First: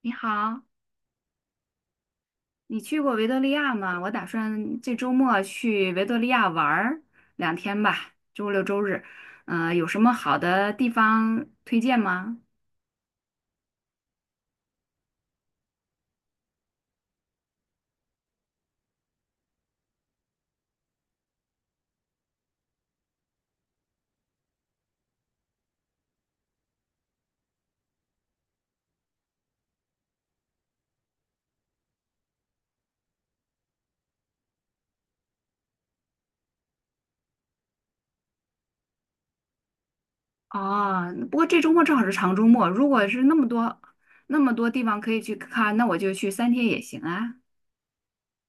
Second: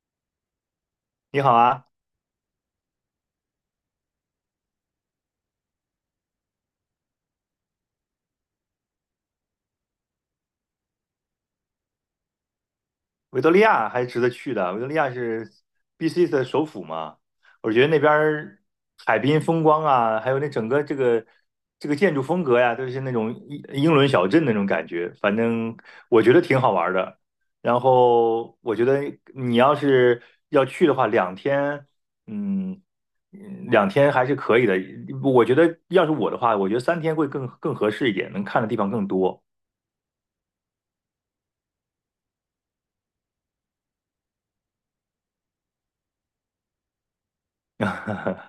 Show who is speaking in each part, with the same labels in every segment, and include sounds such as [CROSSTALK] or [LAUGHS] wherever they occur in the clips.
Speaker 1: 你好，
Speaker 2: 你好啊，
Speaker 1: 你去过维多利亚吗？我打算这周末去维多利亚玩儿两天吧，周六周日。有什么好的地方推荐吗？
Speaker 2: 维多利亚还是值得去的。维多利亚是 BC 的首府嘛，我觉得那边儿海滨风光啊，还有那整个这个建筑风格呀，都是那种英伦小镇那种感觉。反正我觉得挺好玩儿的。然后我觉得你要是要去的话，两天，嗯，两天还是可以的。我觉得要是我的话，我觉得三天会更合适一点，能看的地方更多。
Speaker 1: 哦，不过这周末正好是长周末，如果是那么多地方可以去看，那我就去三天也行啊。
Speaker 2: [LAUGHS]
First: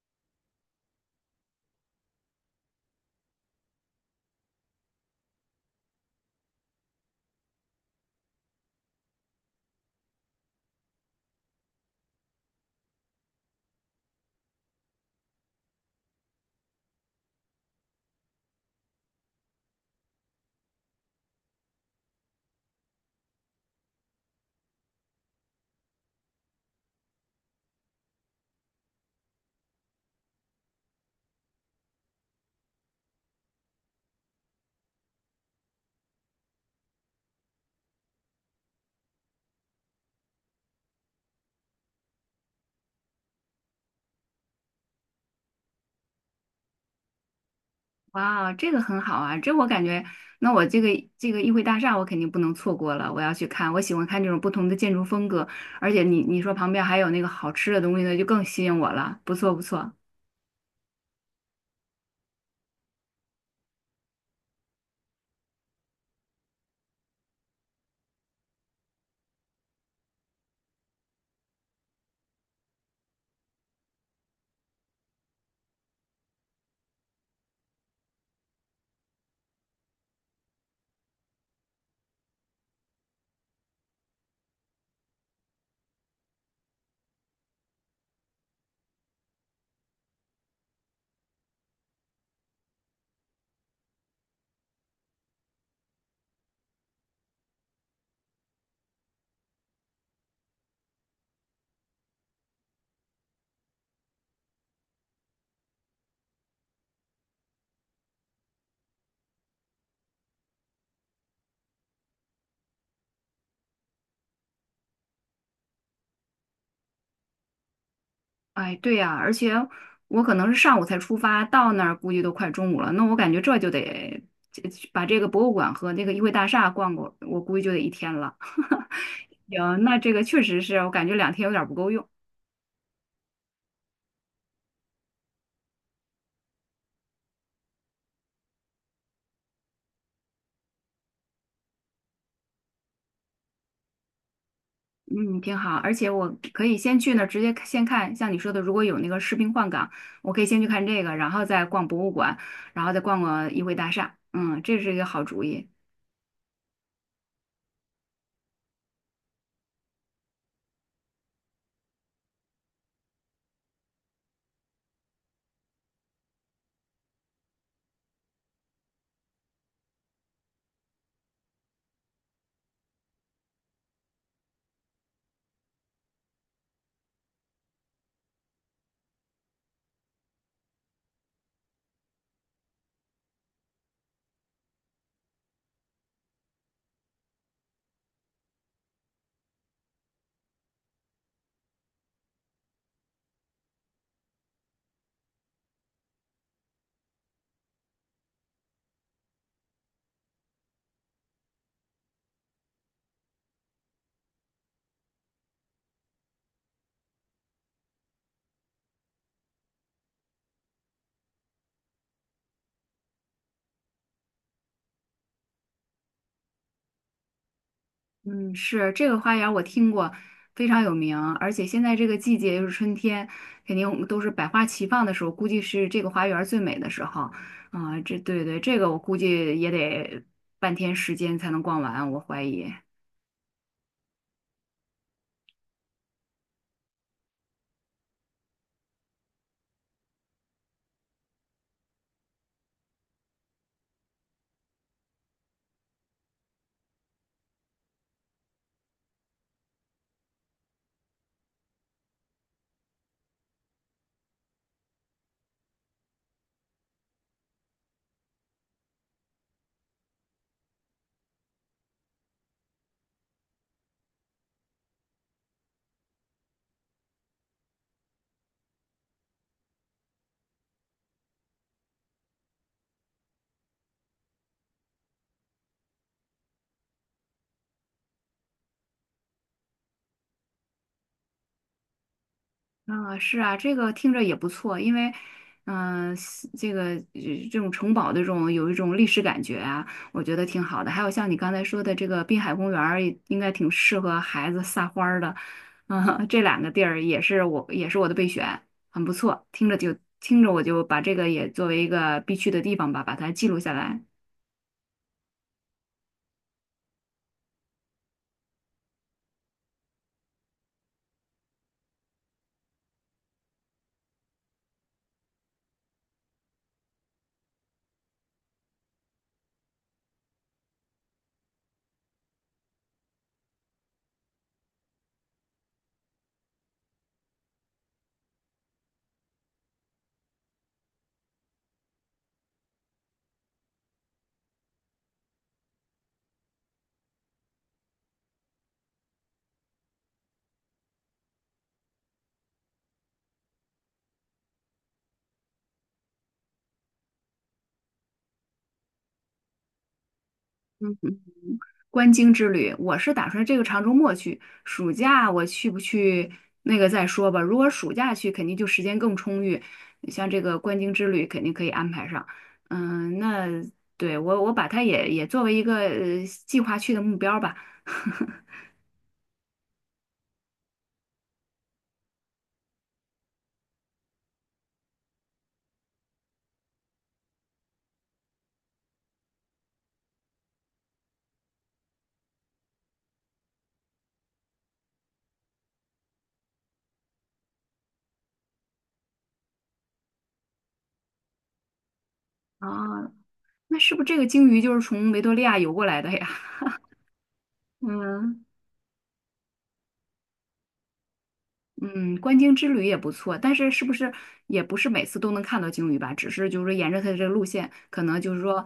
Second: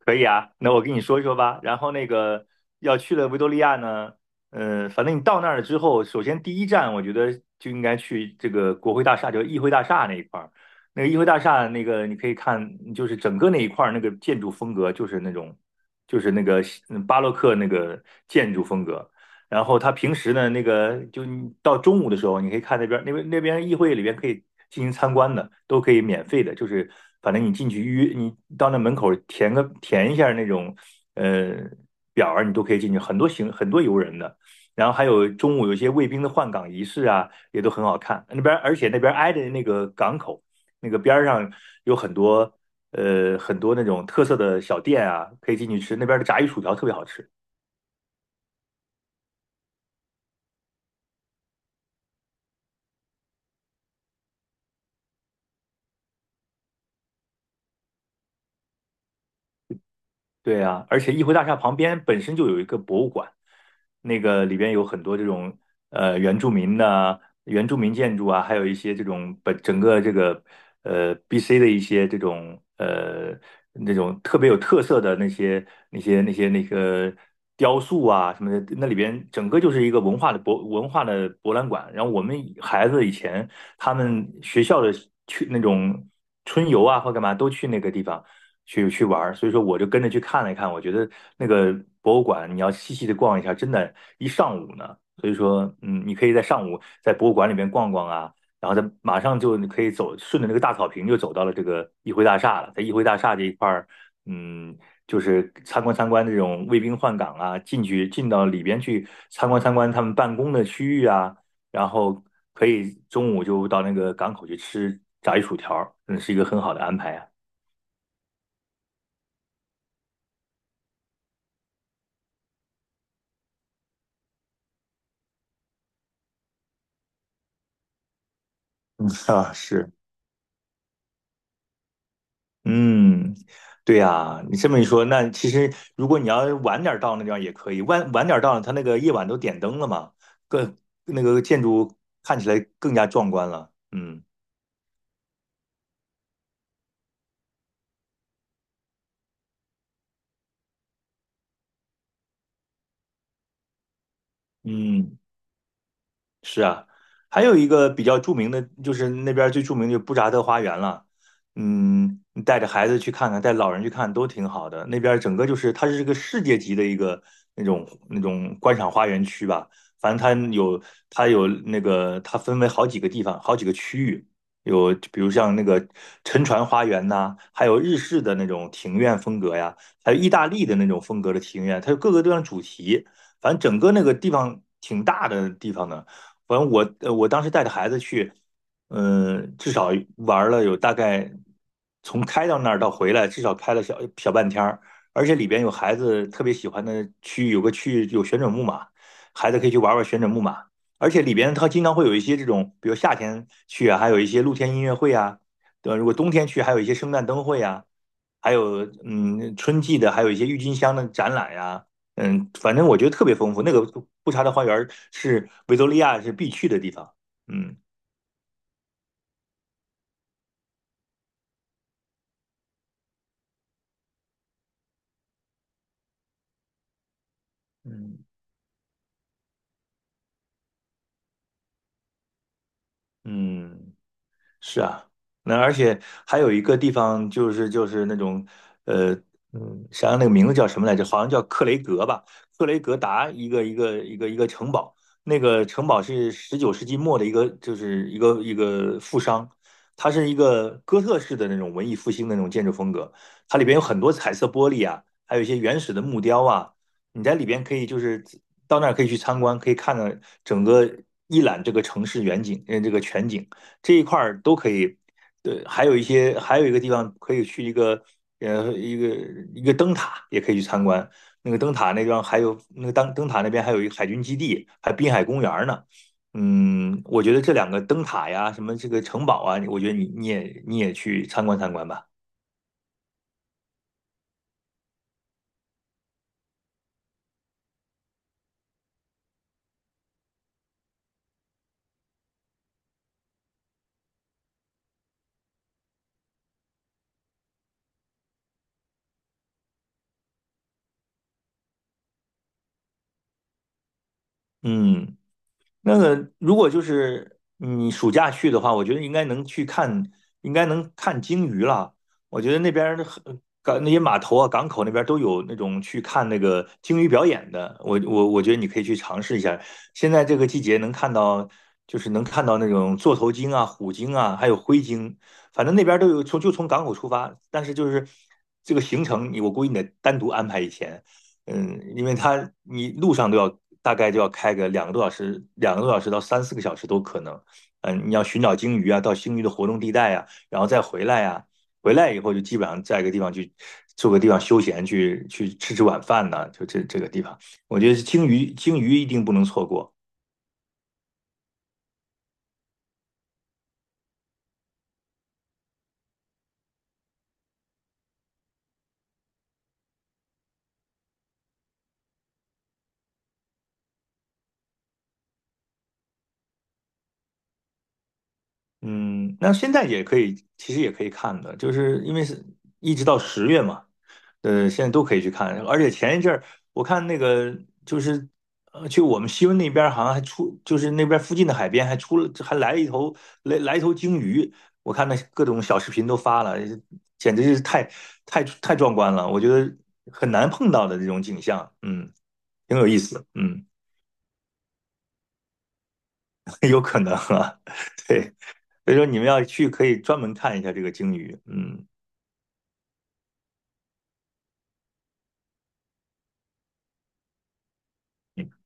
Speaker 2: 可以啊，那我跟你说一说吧。然后那个要去了维多利亚呢，反正你到那儿了之后，首先第一站我觉得就应该去这个国会大厦，就是议会大厦那一块儿。那个议会大厦那个你可以看，就是整个那一块儿那个建筑风格就是那种，就是那个巴洛克那个建筑风格。然后他平时呢，那个就你到中午的时候，你可以看那边议会里边可以进行参观的，都可以免费的，就是反正你进去预约，你到那门口填一下那种呃表儿，你都可以进去，很多游人的。然后还有中午有些卫兵的换岗仪式啊，也都很好看。那边而且那边挨着那个港口，那个边儿上有很多那种特色的小店啊，可以进去吃。那边的炸鱼薯条特别好吃。
Speaker 1: 哇，这个很好啊，这我感觉，那我这个这个议会大厦我肯定不能错过了，我要去看。我喜欢看这种不同的建筑风格，而且你说旁边还有那个好吃的东西呢，就更吸引我了。不错不错。
Speaker 2: 对啊，而且议会大厦旁边本身就有一个博物馆，那个里边有很多这种原住民建筑啊，还有一些这种整个这个BC 的一些这种那种特别有特色的那个雕塑啊什么的，那里边整个就是一个文化的博览馆。然后我们孩子以前他们学校的去那种春游啊或干嘛都去那个地方。去玩儿，所以说我就跟着去看了一看，我觉得那个博物馆你要细细的逛一下，真的，一上午呢。所以说，你可以在上午在博物馆里面逛逛啊，然后再马上就你可以走，顺着那个大草坪就走到了这个议会大厦了。在议会大厦这一块儿，嗯，就是参观参观这种卫兵换岗啊，进到里边去参观参观他们办公的区域啊，然后可以中午就到那个港口去吃炸鱼薯条儿，是一个很好的安排啊。
Speaker 1: 哎，对呀，而且我可能是上午才出发，到那儿估计都快中午了。那我感觉这就得这把这个博物馆和那个议会大厦逛过，我估计就得一天了。
Speaker 2: 嗯
Speaker 1: [LAUGHS]
Speaker 2: 啊，
Speaker 1: 行，
Speaker 2: 是。
Speaker 1: 那这个确实是我感觉两天有点儿不够用。
Speaker 2: 嗯，对呀，你这么一说，那其实如果你要晚点儿到那地方也可以，晚点儿到，它那个夜晚都点灯了嘛，更那个建筑看起来更加壮观了。嗯
Speaker 1: 嗯，挺好，而且我可以先去那儿直接先看，像你说的，如果有那个士兵换岗，我可以先去看这个，然后再逛博物馆，然后再逛逛议会大厦。嗯，这是一个
Speaker 2: 嗯。
Speaker 1: 好主意。
Speaker 2: 是啊，还有一个比较著名的，就是那边儿最著名的就是布扎特花园了。嗯，你带着孩子去看看，带老人去看都挺好的。那边儿整个就是它是一个世界级的一个那种观赏花园区吧。反正它有那个它分为好几个地方，好几个区域。有比如像那个沉船花园呐、还有日式的那种庭院风格呀，还有意大利的那种风格的庭院，它有各个地方主题。反正整个那个地方挺大的地方呢。反正我当时带着孩子去，至少玩了有大概从开到那儿到回来，至少开了小小半天儿，而且里边有孩子特别喜欢的区域，有个区域有旋转木马，孩子可以去玩玩旋转木马，而且里边它经常会有一些这种，比如夏天去啊，还有一些露天音乐会啊，对吧？如果冬天去，还有一些圣诞灯会啊，还有春季的，还有一些郁金香的展览呀、反正我觉得特别丰富。那个布查的花园是维多利亚是必去的地方。嗯
Speaker 1: 嗯，是这个花园我听过，非常有名。而且现在这个季节又是春天，肯定都是百花齐放的时候，估计是这个花园最美的时候。啊、这
Speaker 2: 嗯，
Speaker 1: 对对，这个我估计也得半天时间才能逛完，我怀疑。
Speaker 2: 嗯。是啊，那而且还有一个地方就是那种，呃，想想那个名字叫什么来着？好像叫克雷格吧，克雷格达一个城堡，那个城堡是十九世纪末的一个，就是一个富商，它是一个哥特式的那种文艺复兴的那种建筑风格，它里边有很多彩色玻璃啊，还有一些原始的木雕啊，你在里边可以就是到那儿可以去参观，可以看到整个一览这个城市远景，这个全景。这一块儿都可以。对，还有一些，还有一个地方可以去一个，呃，一个一个灯塔也可以去参观。那个灯塔那地方还有那个灯塔那边还有一个海军基地，还滨海公园呢。我觉得这两个灯塔呀，什么这个城堡啊，我觉得你也去参观参观吧。
Speaker 1: 啊，是啊，这个听着也不错，因为，嗯、西这个这种城堡的这种有一种历史感觉啊，我觉得挺好的。还有像你刚才说的这个滨海公园儿应该挺适合孩子撒欢儿的，啊、这两个地儿也是我的备选，很不错。听着我就把这个也作为一个必去的地方吧，把它记录下来。
Speaker 2: 嗯。那个如果就是你暑假去的话，我觉得应该能去看，应该能看鲸鱼了。我觉得那边儿的港那些码头啊、港口那边儿都有那种去看那个鲸鱼表演的。我觉得你可以去尝试一下。现在这个季节能看到，就是能看到那种座头鲸啊、虎鲸啊，还有灰鲸，反正那边儿都有。从港口出发，但是就是这个行程你，我估计你得单独安排一天。因为它你路上都要大概就要开个两个多小时到三四个小时都可能。你要寻找鲸鱼啊，到鲸鱼的活动地带啊，然后再回来啊，回来以后就基本上在一个地方去住个地方休闲，去吃吃晚饭呐、就这个地方，我觉得鲸鱼一定不能错过。
Speaker 1: 观鲸之旅，我是打算这个长周末去，暑假我去不去那个再说吧。如果暑假去，肯定就时间更充裕，像这个观鲸之旅肯定可以安排上。嗯，那对我把它也作为一个计划去的目标吧。[LAUGHS]
Speaker 2: 嗯，那现在也可以，其实也可以看的，就是因为是一直到十月嘛，现在都可以去看。而且前一阵儿我看那个就是去我们西温那边儿好像还出，就是那边附近的海边还出了，还来了一头鲸鱼。我看那各种小视频都发了，简直是太壮观了，我觉得很难碰到的这种景象，挺有意
Speaker 1: 啊，
Speaker 2: 思，嗯。
Speaker 1: 那是不是这个鲸鱼就是从维多利亚游过来的呀？
Speaker 2: [LAUGHS] 有可能啊，[LAUGHS] 对，
Speaker 1: 嗯。
Speaker 2: 所以说你们要去可以专门看一下这个鲸鱼，嗯，
Speaker 1: 嗯，观鲸之旅也不错，但是是不是也不是每次都能看到鲸鱼吧？只是就是说沿着它的这个路线，可能就是
Speaker 2: 嗯
Speaker 1: 说，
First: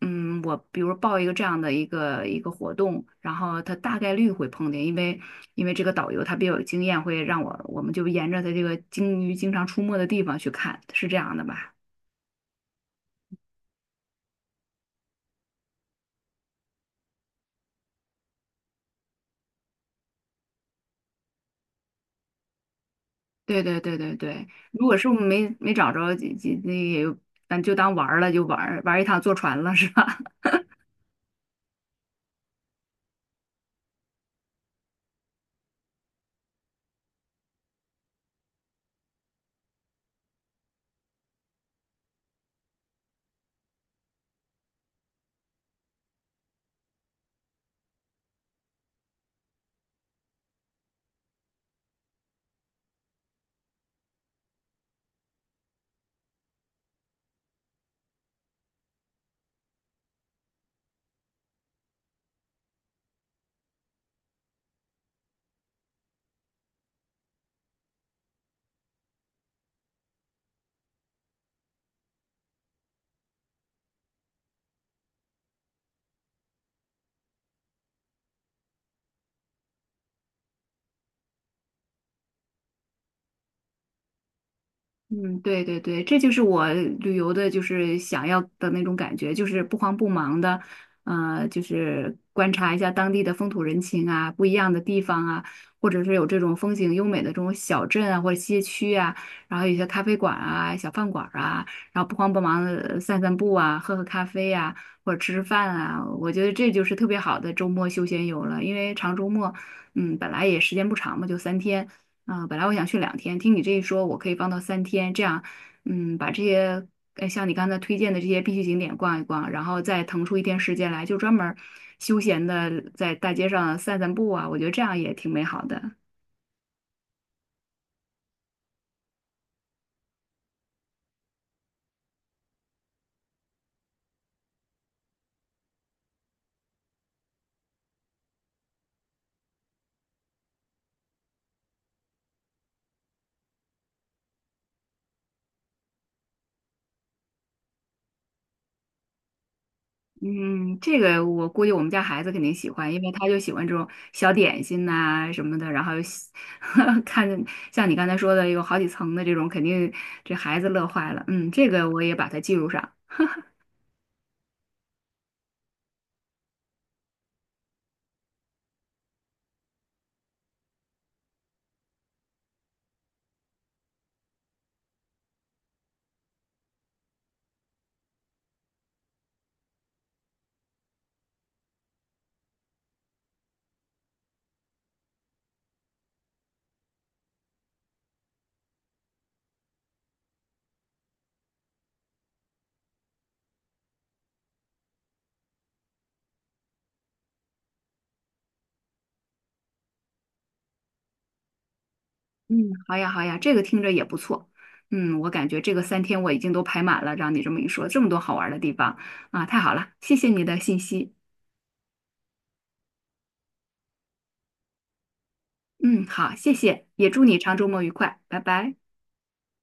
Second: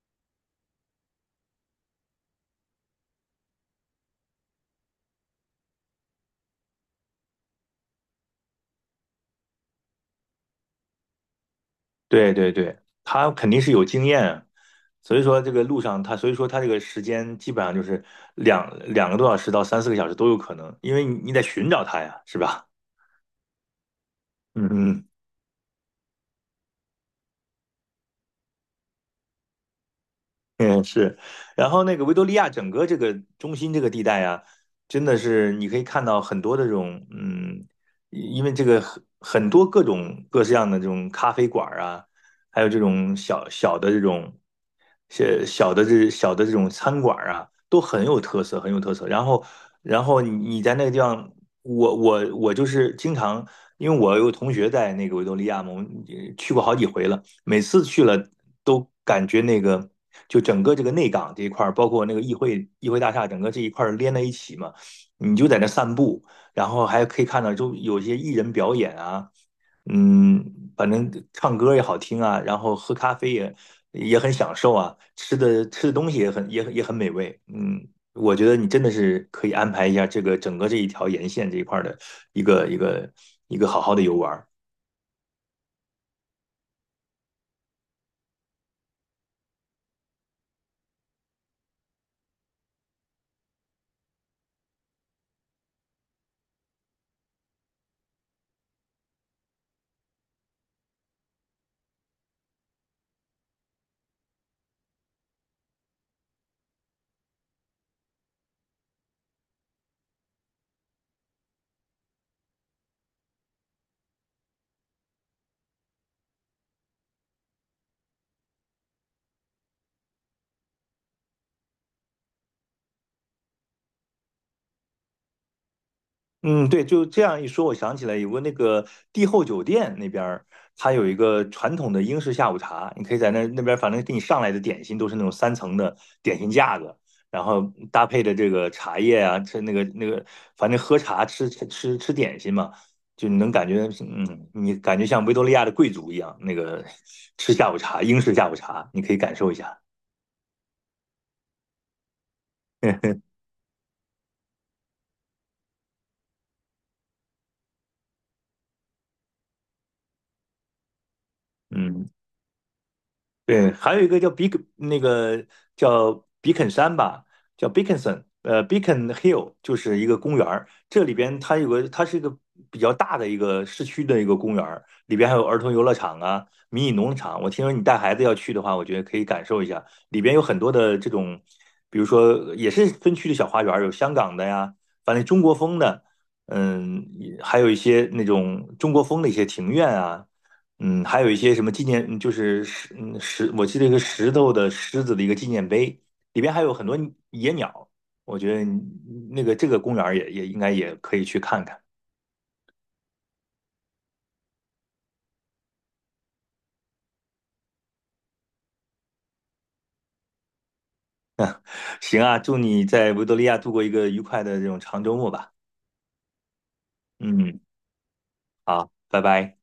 Speaker 1: 嗯，我比如报一个这样的一个活动，然后它大概率会碰见，因为这个导游他比较有经验，会让我们就沿着它这个鲸鱼经常出没的地方去看，是这样的吧？
Speaker 2: 对对对，他肯定是有经验啊，所以说这个路上他，所以说他这个时间基本上就是两个多小时到三四个小时都有可能，因为你得寻找他呀，是吧？
Speaker 1: 对对对对对，
Speaker 2: [LAUGHS] 嗯
Speaker 1: 如果
Speaker 2: 嗯。
Speaker 1: 是没找着，就那也有咱就当玩儿了，就玩儿一趟坐船了，是吧？
Speaker 2: [LAUGHS] 嗯，是，然后那个维多利亚整个这个中心这个地带啊，真的是你可以看到很多的这种，因为这个很多各种各式样的这种咖啡馆儿啊，还有这种小的这种餐馆儿啊，都很有特色，很有特色。然后，你在那个地方，我就是经常，因为我有同学在那个维多利亚嘛，我们去过好几回了。每次去了都感觉那个，就整个这个内港这一块儿，包括那个议会大厦，整个这一块儿连在一起嘛，你就在那散步，然后还可以看到就有些艺人表演啊，嗯，反正唱歌也好听啊，然后喝咖啡也很享受啊，吃的东西也很美味，嗯。我觉得你真的是可以安排一下这个整个这一条沿线这一块儿的一个一个一个好好的游玩。
Speaker 1: 嗯，对对对，这就是我旅游的，就是想要的那种感觉，就是不慌不忙的，呃，就是观察一下当地的风土人情啊，不一样的地方啊，或者是有这种风景优美的这种小镇啊，或者街区啊，然后有些咖啡馆啊、小饭馆啊，然后不慌不忙的散散步啊，喝喝咖啡啊，或者吃吃饭啊，我觉得这就是特别好的周末休闲游了，因为长周末，嗯，本来也时间不长嘛，就三天。啊，本来我想去两天，听你这一说，我可以放到三天，这样，嗯，把这些，像你刚才推荐的这些必去景点逛一逛，然后再腾出一天时间来，就专门儿休闲的在大街上散散步啊，我觉得这样也挺美好的。
Speaker 2: 嗯，对，就这样一说，我想起来有个那个帝后酒店那边儿，它有一个传统的英式下午茶，你可以在那边，反正给你上来的点心都是那种三层的点心架子，然后搭配的这个茶叶啊，吃那个，反正喝茶吃吃点心嘛，就你能感觉，你感觉像维多利亚的贵族一样，那个 [LAUGHS] 吃下午茶，英式下午茶，你可以感受一下，
Speaker 1: 嗯，这个我估计我们家孩子肯定喜欢，因为他
Speaker 2: [LAUGHS]
Speaker 1: 就喜欢这种小点心呐、什么的，然后又喜 [LAUGHS] 看像你刚才说的有好几层的这种，肯定这孩子乐坏了。嗯，这个我
Speaker 2: 嗯。
Speaker 1: 也把它记录上。
Speaker 2: 对，还有一个叫比肯，那个叫比肯山吧，叫 Beaconson，Beacon Hill 就是一个公园儿。这里边它有个，它是一个比较大的一个市区的一个公园儿，里边还有儿童游乐场啊、迷你农场。我听说你带孩子要去的话，我觉得可以感受一下。里边有很多的这种，比如说也是分区的小花园儿，有香港的呀，反正中国风的，嗯，还有一些那种中国风的一些庭院啊。还有一些什么纪念，嗯就是石，嗯石，我记得一个石头的狮子的一个纪念碑，里边还有很多野鸟。我觉得你那个这个公园儿也应该也可以去看看。
Speaker 1: 嗯，好呀，好呀，这个听着也不错。嗯，我感觉这个三天我已经都排满了，让你这么一说，这么多好玩儿的地方啊，太好了，谢谢你的信息。
Speaker 2: 行啊，祝你在维多利亚度过一个愉快的这种长周末吧。
Speaker 1: 嗯，好，谢谢，也祝你长
Speaker 2: 嗯，
Speaker 1: 周末愉快，拜拜。
Speaker 2: 好，拜拜。